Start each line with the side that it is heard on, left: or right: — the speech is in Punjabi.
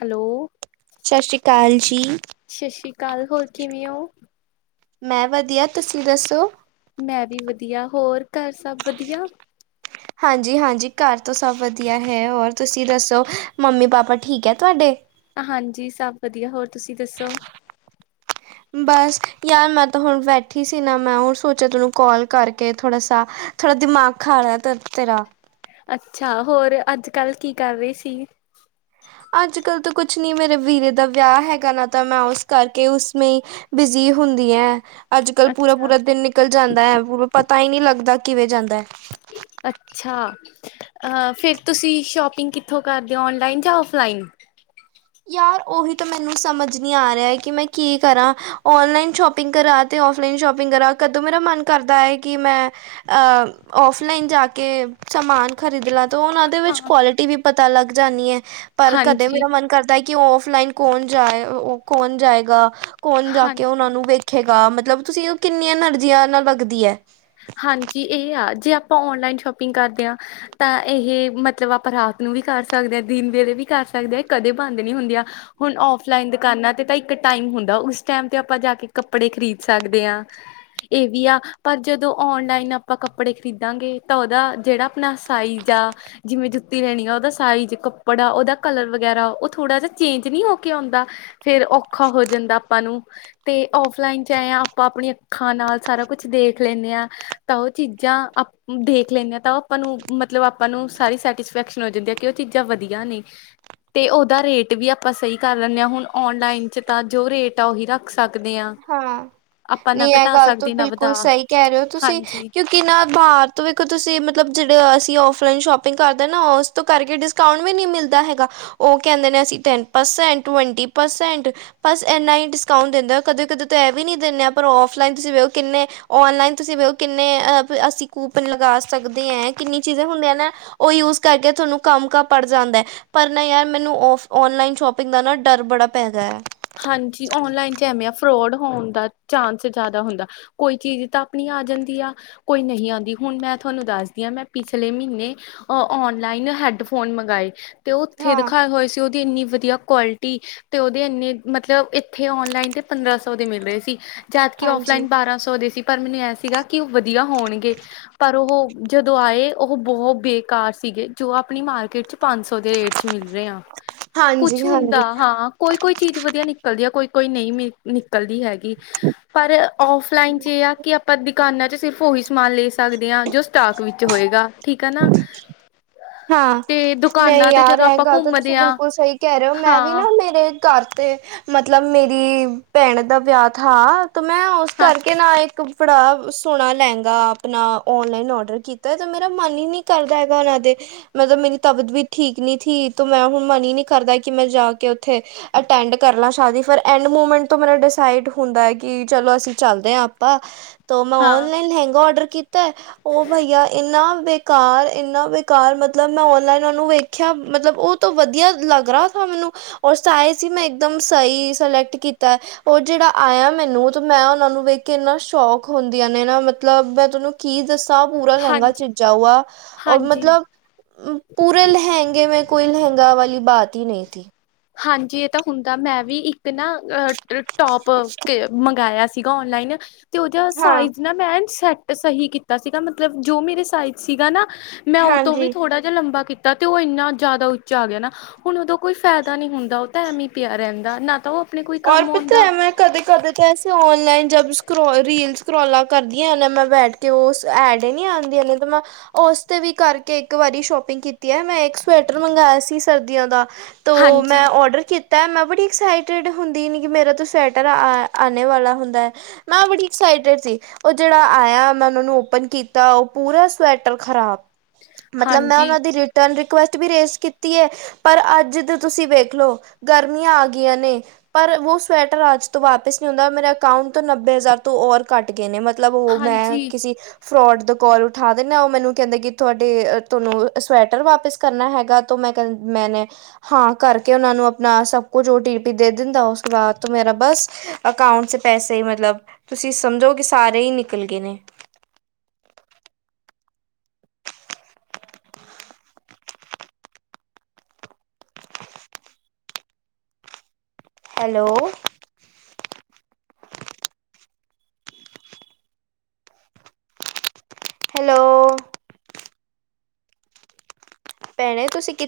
left: ਹੈਲੋ
right: ਸਤਿ ਸ਼੍ਰੀ ਅਕਾਲ ਜੀ
left: ਸਤਿ ਸ੍ਰੀ ਅਕਾਲ ਹੋਰ ਕਿਵੇਂ ਓ
right: ਮੈਂ ਵਧੀਆ ਤੁਸੀਂ ਦੱਸੋ
left: ਮੈਂ ਵੀ ਵਧੀਆ ਹੋਰ ਘਰ ਸਭ ਵਧੀਆ
right: ਹਾਂਜੀ ਹਾਂਜੀ ਘਰ ਤੋਂ ਸਭ ਵਧੀਆ ਹੈ ਹੋਰ ਤੁਸੀਂ ਦੱਸੋ ਮੰਮੀ ਪਾਪਾ ਠੀਕ ਐ ਤੁਹਾਡੇ
left: ਹਾਂਜੀ ਸਭ ਵਧੀਆ ਹੋਰ ਤੁਸੀਂ ਦੱਸੋ
right: ਬਸ ਯਾਰ ਮੈਂ ਤਾਂ ਹੁਣ ਬੈਠੀ ਸੀ ਨਾ ਮੈਂ ਹੁਣ ਸੋਚਿਆ ਤੈਨੂੰ ਕਾਲ ਕਰਕੇ ਥੋੜਾ ਸ ਥੋੜਾ ਦਿਮਾਗ ਖਾ ਲਾ ਤਤ ਤੇਰਾ
left: ਅੱਛਾ ਹੋਰ ਅੱਜ ਕੱਲ੍ਹ ਕੀ ਕਰ ਰਹੀ ਸੀ
right: ਅੱਜ ਕੱਲ ਤਾਂ ਕੁਛ ਨੀ ਮੇਰੇ ਵੀਰੇ ਦਾ ਵਿਆਹ ਹੈਗਾ ਨਾ ਤਾਂ ਮੈਂ ਉਸ ਕਰਕੇ ਉਸੇ ਬਿਜ਼ੀ ਹੁੰਦੀ ਐ ਅੱਜ ਕੱਲ ਪੂਰਾ
left: ਅੱਛਾ
right: ਪੂਰਾ ਦਿਨ ਨਿਕਲ ਜਾਂਦਾ ਐ ਪੂਰਾ ਪਤਾ ਹੀ ਨਹੀਂ ਲੱਗਦਾ ਕਿਵੇਂ ਜਾਂਦਾ ਐ
left: ਅੱਛਾ ਅ ਫਿਰ ਤੁਸੀਂ ਸ਼ੋਪਿੰਗ ਕਿੱਥੋਂ ਕਰਦੇ ਹੋ ਔਨਲਾਈਨ ਜਾਂ ਔਫਲਾਈਨ
right: ਯਾਰ ਉਹੀ ਤਾਂ ਮੈਨੂੰ ਸਮਝ ਨਹੀਂ ਆ ਰਿਹਾ ਕਿ ਮੈਂ ਕੀ ਕਰਾਂ ਓਨਲਾਈਨ ਸ਼ੋਪਿੰਗ ਕਰਾਂ ਤੇ ਓਫਲਈਨ ਸ਼ੋਪਿੰਗ ਕਰਾ ਕਦੋਂ ਮੇਰਾ ਮਨ ਕਰਦਾ ਹੈ ਕਿ ਮੈਂ ਅ ਔਫਲਾਈਨ ਜਾ ਕੇ ਸਮਾਨ ਖਰੀਦ ਲਾਂ ਤੇ ਉਹ ਉਹਦੇ
left: ਹਾਂ
right: ਵਿੱਚ ਕੁਆਲਿਟੀ ਵੀ ਪਤਾ ਲੱਗ ਜਾਂਣੀ ਐ ਪਰ ਕਦੇ
left: ਹਾਂਜੀ
right: ਮੇਰਾ ਮਨ ਕਰਦਾ ਕਿ ਉਹ ਫਲਾਈਨ ਕੌਣ ਜਾਏ ਉਹ ਕੌਣ ਜਾਏਗਾ ਕੌਣ ਜਾ
left: ਹਾਂਜੀ
right: ਕੇ ਉਹਨਾਂ ਨੂੰ ਵਖ ਰਖੇਗਾ ਮਤਲਬ ਤੁਸੀਂ ਕਿੰਨੀਆਂ ਐਨਰਜੀਆਂ ਨਾਲ ਲੱਗਦੀ ਐ
left: ਹਾਂਜੀ ਇਹ ਆ ਜੇ ਆਪਾਂ ਔਨਲਾਈਨ ਸ਼ੋਪਿੰਗ ਕਰਦੇ ਆਂ ਤਾਂ ਇਹ ਮਤਲਬ ਆਪਾਂ ਰਾਤ ਨੂੰ ਵੀ ਕਰ ਸਕਦੇ ਹਾਂ ਦਿਨ ਵੇਲੇ ਵੀ ਕਰ ਸਕਦੇ ਹਾਂ ਕਦੇ ਬੰਦ ਨੀ ਹੁੰਦੀਆਂ। ਹੁਣ ਆਫਲਾਈਨ ਦੁਕਾਨਾਂ ਤੇ ਤਾਂ ਇੱਕ ਟਾਈਮ ਹੁੰਦਾ ਉਸ ਟਾਈਮ ਤੇ ਆਪਾਂ ਜਾ ਕੇ ਕੱਪੜੇ ਖਰੀਦ ਸਕਦੇ ਹਾਂ। ਇਹ ਵੀ ਆ ਪਰ ਜਦੋਂ ਔਨਲਾਈਨ ਆਪਾਂ ਕੱਪੜੇ ਖਰੀਦਾਂਗੇ ਤਾਂ ਉਹਦਾ ਜਿਹੜਾ ਆਪਣਾ ਸਾਈਜ਼ ਆ। ਜਿਵੇਂ ਜੁੱਤੀ ਲੈਣੀ ਆ ਉਹਦਾ ਸਾਈਜ਼ ਕੱਪੜਾ ਉਹਦਾ ਕਲਰ ਵਗੈਰਾ ਉਹ ਥੋੜਾ ਜਿਹਾ ਚੇਂਜ ਨਹੀਂ ਹੋ ਕੇ ਆਉਂਦਾ। ਫੇਰ ਔਖਾ ਹੋ ਜਾਂਦਾ ਆਪਾਂ ਨੂੰ ਤੇ ਫਲਾਈਨ ਚ ਏਂ ਆ ਆਪਾਂ ਆਪਣੀਆਂ ਅੱਖਾਂ ਨਾਲ ਸਾਰਾ ਕੁਛ ਦੇਖ ਲੈਂਦੇ ਆ। ਤਾਂ ਉਹ ਚੀਜ਼ਾਂ ਦੇਖ ਲੈਂਦੇ ਹਾਂ ਤਾਂ ਉਹ ਆਪਾਂ ਨੂੰ ਮਤਲਬ ਆਪਾਂ ਨੂੰ ਸਾਰੀ ਸੈਟਿਸਫੈਕਸ਼ਨ ਹੋ ਜਾਂਦੀ ਹੈ। ਕਿ ਉਹ ਚੀਜ਼ਾਂ ਵਧੀਆ ਨੇ। ਤੇ ਉਹਦਾ ਰੇਟ ਵੀ ਆਪਾਂ ਸਹੀ ਕਰ ਲੈਂਨਦੇ ਹਾਂ ਹੁਣ ਓਨਲਾਈਨ ਚ ਤਾਂ ਜੋ ਰੇਟ ਆ ਉਹੀ ਰ ਰੱਖ ਸਕਦੇ ਹਾਂ ਆਪਾਂ ਨਾ
right: ਨਹੀਂ ਇਹ
left: ਘਟਾ
right: ਗੱਲ
left: ਸਕਦੇ ਨਾ ਵਧਾ। ਹਾਂਜੀ
right: ਮਤਲਬ ਕਿ ਨਾ ਬਾਹਰ ਤੋਂ ਵੇਖੋ ਤੁਸੀਂ ਮਤਲਬ ਜਿਹੜੇ ਅਸੀਂ ਔਫਲਾਈਨ ਸ਼ੋਪਿੰਗ ਕਰਦੇ ਨਾ ਉਸ ਤੋਂ ਕਰਕੇ ਡਿਸਕਾਊਂਟ ਵੀ ਨਹੀਂ ਮਿਲਦਾ ਹੈਗਾ। ਉਹ ਕਹਿੰਦੇ ਨੇ ਅਸੀਂ ਟੈਨ ਪਰਸੈਂਟ ਟਵੰਟੀ ਪਰਸੈਂਟ ਬਸ ਇਨਾ ਹੀ ਡਿਸਕਾਂਉਟ ਦਿੰਦੇ ਨੇ। ਕਦੇ ਕਦੇ ਤਾਂ ਇਹ ਵੀ ਨੀ ਦਿੰਦੇ ਹ ਪਰ ਆਫਲਾਈਨ ਤੁਸੀਂ ਵੇਖੋ ਕਿੰਨੇ ਔਨਲਾਈਨ ਤੁਸੀਂ ਵੇਖੋ ਕਿੰਨੇ ਅ ਅਸੀਂ ਕੂਪਨ ਲਗਾ ਸਕਦੇ ਹੈ ਕਿੰਨੀ ਚੀਜ਼ਾਂ ਹੁੰਦੀਆਂ ਨਾ ਉਹ ਯੂਜ ਕਰਕੇ ਤੁਹਾਨੂੰ ਕੰਮ ਕ ਪੜ ਜਾਂਦਾ ਹੈ। ਪਰ ਨਹੀ ਯਾਰ ਮੈਨੂੰ ਆਫ ਔਨਲਾਈਨ ਸ਼ੋਪਿੰਗ ਦਾ ਨਾ ਡਰ ਬੜਾ ਪੈਦਾ ਹੈ।
left: ਹਾਂਜੀ ਔਨਲਾਈਨ ਚ ਐਵੇਂ ਆ ਫਰੋਡ ਹੋਣ ਦਾ ਚਾਂਸ ਜ਼ਿਆਦਾ ਹੁੰਦਾ। ਕੋਈ ਚੀਜ਼ ਤਾਂ ਆਪਣੀ ਆ ਜਾਂਦੀ ਆ। ਕੋਈ ਨਹੀਂ ਆਉਂਦੀ ਹੁਣ ਮੈਂ ਤੁਹਾਨੂੰ ਦੱਸਦੀ ਹਾਂ ਮੈਂ ਪਿਛਲੇ ਮਹੀਨੇ ਅ ਔਨਲਾਈਨ ਹੈਡਫੋਨ ਮੰਗਵਾਏ। ਅਤੇ ਉਥੇ
right: ਹਾਂ
left: ਦਖਾਏ ਹੋਏ ਸੀ ਉਹਦੀ ਇੰਨੀ ਵਧੀਆ ਕੁਆਲਿਟੀ ਅਤੇ ਉਹਦੇ ਇੰਨੇ ਮਤਲਬ ਇੱਥੇ ਔਨਲਾਈਨ ਤੇ ਪੰਦਰਾਂ ਸੌ ਦੇ ਮਿਲ ਰਹੇ ਸੀ ਜਦਕਿ
right: ਹਾਂਜੀ
left: ਆਫਲਾਈਨ ਬਾਰਾਂ ਸੌ ਦੇ ਸੀ। ਪਰ ਮੈਨੂੰ ਇਹ ਸੀਗਾ ਕਿ ਉਹ ਵਧੀਆ ਹੋਣਗੇ। ਪਰ ਉਹ ਜਦੋਂ ਆਏ ਉਹ ਬਹੁਤ ਬੇਕਾਰ ਸੀਗੇ ਜੋ ਆਪਣੀ ਮਾਰਕੀਟ ਚ ਪੰਜ ਸੌ ਦੇ ਰੇਟ ਚ ਮਿਲ ਰਹੇ ਆ ਕੁਛ
right: ਹਾਂਜੀ
left: ਹੁੰਦਾ
right: ਹਾਂਜੀ
left: ਹਾਂ ਕੋਈ ਕੋਈ ਚੀਜ਼ ਵਧੀਆ। ਵਧੀਆ ਨਿਕਲਦੀ ਹੈ ਕੋਈ ਕੋਈ ਨਹੀਂ ਮ ਨਿਕਲਦੀ ਹੈਗੀ। ਪਰ ਆਫਲਾਈਨ ਚ ਇਹ ਆ ਕਿ ਆਪਾਂ ਦੁਕਾਨਾਂ ਚ ਸਿਰਫ ਉਹੀ ਸਮਾਨ ਲੈ ਸਕਦੇ ਹਾਂ ਜੋ ਸਟਾਕ ਵਿੱਚ ਹੋਏਗਾ ਠੀਕ ਹੈ ਨਾ।
right: ਹਾਂ
left: ਤੇ
right: ਨਹੀਂ
left: ਦੁਕਾਨਾਂ ਤੇ
right: ਯਾਰ
left: ਜਦੋਂ
right: ਇਹ
left: ਆਪਾਂ
right: ਗੱਲ ਤਾਂ ਤੁਸੀਂ
left: ਘੁੰਮਦੇ ਹਾਂ
right: ਬਿਲਕੁਲ ਸਹੀ ਕਹਿ ਰਹੇ ਹੋ ਮੈਂ ਵੀ
left: ਹਾਂ
right: ਨਾ ਮੇਰੇ ਘਰ ਤੇ ਮਤਲਬ ਮੇਰੀ ਭੈਣ ਦਾ ਵਿਆਹ ਥਾ। ਤਾਂ ਮੈਂ ਉਸ
left: ਹਾਂ
right: ਕਰਕੇ ਨਾ ਇੱਕ ਬੜਾ ਸੋਹਣਾ ਲਹਿੰਗਾ ਆਪਣਾ ਔਨਲਾਈਨ ਔਡਰ ਕੀਤਾ ਹੈ ਤਾਂ ਮੇਰਾ ਮਨ ਹੀ ਨਹੀਂ ਕਰਦਾ ਹੈਗਾ ਉਹਨਾਂ ਦੇ ਮਤਲਬ ਮੇਰੀ ਤਬੀਅਤ ਵੀ ਠੀਕ ਨੀ ਥੀ ਤੇ ਮੈਂ ਹੁਣ ਮਨ ਹੀ ਨੀ ਕਰਦਾ ਕਿ ਮੈਂ ਜਾ ਕੇ ਉੱਥੇ ਅਟੈਂਡ ਕਰ ਲਾਂ ਸ਼ਾਦੀ ਫਿਰ ਐਂਡ ਮੂਮੈਂਟ ਤੋਂ ਮੇਰਾ ਡਿਸਾਈਡ ਹੁੰਦਾ ਕਿ ਚਲੋ ਅਸੀਂ ਚੱਲਦੇ ਹਾਂ ਆਪਾਂ। ਤੋਂ ਮੈਂ
left: ਹਾਂ
right: ਓਨਲਾਈਨ ਲਹਿੰਗਾ ਉਡਰ ਕੀਤਾ ਉਹ ਭਈਆ ਇੰਨਾ ਬੇਕਾਰ ਇੰਨਾ ਬੇ ਬੇਕਾਰ ਮਤਲਬ ਮੈਂ ਔਨਲਾਈਨ ਉਹਨੂੰ ਵੇਖਿਆ ਮਤਲਬ ਉਹ ਤੋਂ ਵਧੀਆ ਲੱਗ ਰਹਾ ਥਾ ਮੈਨੂੰ। ਔਰ ਸਾਇਜ਼ ਹੀ ਮੈਂ ਇੱਕਦਮ ਸਹੀ ਸਿਲੈਕਟ ਕੀਤਾ। ਉਹ ਜਿਹੜਾ ਆਇਆ ਮੈਨੂੰ ਤੇ ਮੈਂ ਉਹਨਾਂ ਨੂੰ ਵੇਖ ਕੇ ਇੰਨਾ ਸ਼ੌਕ ਹੁੰਦੀਆਂ ਨੇ ਨਾ ਮਤਲਬ ਮੈਂ ਤੁਹਾਨੂੰ ਕੀ ਦੱਸਾ ਪੂਰਾ ਲਹਿੰਗਾ
left: ਹਾਂਜੀ
right: ਛਿਜਿਆ ਹੋਇਆ ਔਰ
left: ਹਾਂਜੀ
right: ਮਤਲਬ ਪੂਰੇ ਲਹਿੰਗੇੇ ਮੇਂ ਕੋਈ ਲਹਿੰਗਾ ਵਾਲੀ ਬਾਤ ਹੀ ਨਹੀਂ ਥੀ
left: ਹਾਂਜੀ ਇਹ ਤਾਂ ਹੁੰਦਾ ਮੈਂ ਵੀ ਇੱਕ ਨਾ ਅ ਟੋਪ ਕੇ ਮੰਗਵਾਇਆ ਸੀਗਾ ਔਨਲਾਈਨ ਤੇ ਉਹਦੇ
right: ਹਾਂ
left: ਸਾਈਜ਼ ਨਾ ਮੈਂ ਸੈੱਟ ਸਹੀ ਕੀਤਾ ਸੀਗਾ ਮਤਲਬ ਜੋ ਮੇਰੇ ਸਾਈਜ਼ ਸੀਗਾ ਨਾ ਮੈਂ ਉਹ ਤੋਂ ਵੀ
right: ਹਾਂਜੀ।
left: ਥੋੜ੍ਹਾ ਲੰਬਾ ਕੀਤਾ ਤੇ ਉਹ ਇੰਨਾ ਜ਼ਿਆਦਾ ਉੱਚਾ ਆ ਗਿਆ ਨਾ ਹੁਣ ਉਦਾ ਕੋਈ ਫਾਇਦਾ ਪਤਾ ਨਹੀਂ ਹੁੰਦਾ ਉਹ ਤਾਂ ਐਮ ਹੀ ਪਿਆ ਰਹਿੰਦਾ ਨਾ ਤਾਂ ਉਹ। ਕੋਈ
right: ਔਰ
left: ਕੰਮ
right: ਪਤਾਂ
left: ਆਉਂਦਾ
right: ਐ ਮੈਂ ਕਦੇ ਕਦੇ ਤਾਂ ਐਸੇ ਔਨਲਾਈਨ ਜਬ ਸਕੋ ਰੀਲ ਸਕੋਾਲਾਂ ਕਰਦੀਆਂ ਹਨ ਮੈਂ ਬੈਠ ਤੇ ਉਹ ਐਡ ਨੀ ਆਉਂਦੀਆਂ ਨੇ ਤਾਂ ਮੈਂ ਉਸ ਤੇ ਵੀ ਕਰਕੇ ਇੱਕ ਵਾਰੀ ਸ਼ੋਪਿੰਗ ਕੀਤੀ ਹੈ ਮੈਂ ਇੱਕ ਸਵੈਟਰ ਮੰਗਵਾਆ ਸੀ ਸਰਦੀਆਂ ਦਾ। ਤੋ ਮੈਂ
left: ਹਾਂਜੀ
right: ਔਡਰ ਕੀਤਾ ਮੈਂ ਬੜੀ ਐਕਸਾਈਟਡ। ਹੁੰਦੀ ਨੀ ਕਿ ਮੇਰਾ ਤ ਸਵੈਟਰ ਆ ਆਣੇ ਵਾਲਾ ਹੁੰਦਾ ਹੈ ਮੈਂ ਬੜੀ ਐਕਸਾਈਟਿਡ ਸੀ। ਉਹ ਜਿਹੜਾ ਆਇਆ ਮੈਂਨੂੰ ਓਪਨ ਕੀਤਾ ਉਹ ਪੂਰਾ ਸਵੈਟਰ ਖ਼ਰਾਬ ਮਤਲਬ ਮੈਂ
left: ਹਾਂਜੀ
right: ਉਹਨਾਂ ਦੀ ਰਿਟਰਨ ਰਿਕੁੈਸਟ ਵੀ ਰੇਜ਼ ਕੀਤੀ ਹੈ। ਪਰ ਅੱਜ ਤੁਸੀਂ ਵੇਖ ਲਓ ਗਰਮੀਆਂ ਆ ਗਈਆਂ ਨੇ। ਪਰ ਉਹ ਸਵੈਟਰ ਅੱਜ ਤੋਂ ਵਾਪਿਸ ਨਹੀਂ ਹੁੰਦਾ ਮੇਰੇ ਅਕਾਊਂਟ ਤੋਂ ਨੱਬੇ ਹਜ਼ਾਰ ਤੋਂ ਔਰ ਘੱਟ ਗਏ ਨੇ ਮਤਲਬ ਉਹ ਮੈਂ
left: ਹਾਂਜੀ
right: ਕਿਸੇ ਫਰੋਡ ਦ ਕਾਲ ਉਠਾ ਦੇਿੰਦਾ ਉਹ ਮੈਨੂੰ ਕਹਿੰਦੇ ਕਿ ਤੁਹਾਡੇ ਤੁਹਾਨੂੰ ਸਵੈਟਰ ਵਾਪਿਸ ਕਰਨਾ ਹੈਗਾ ਤਾਂ ਮੈਂ ਕਹ ਮੈਂ ਨੇ ਹਾਂ ਕਰਕੇ ਉਹਨਾਂ ਨੂੰ ਆਪਣਾ ਸਭ ਕੁਝ ਉਹ ਟੀ ਪੀ ਦੇ। ਦਿੰਦਾ ਉਸ ਤੋਂ ਬਾਅਦ ਮੇਰਾ ਬਸ ਅਕਾਊਂਟ ' ਪੈਸੇ ਹੀ ਮਤਲਬ ਤੁਸੀਂ ਸਮਝੋ ਕਿ ਸਾਰੇ ਹੀ ਨਿਕਲ ਗਏ ਨੇ। ਹੈਲੋ। ਹੈਲੋ। ਪੈਣੇ ਤੁਸੀਂ ਕਿ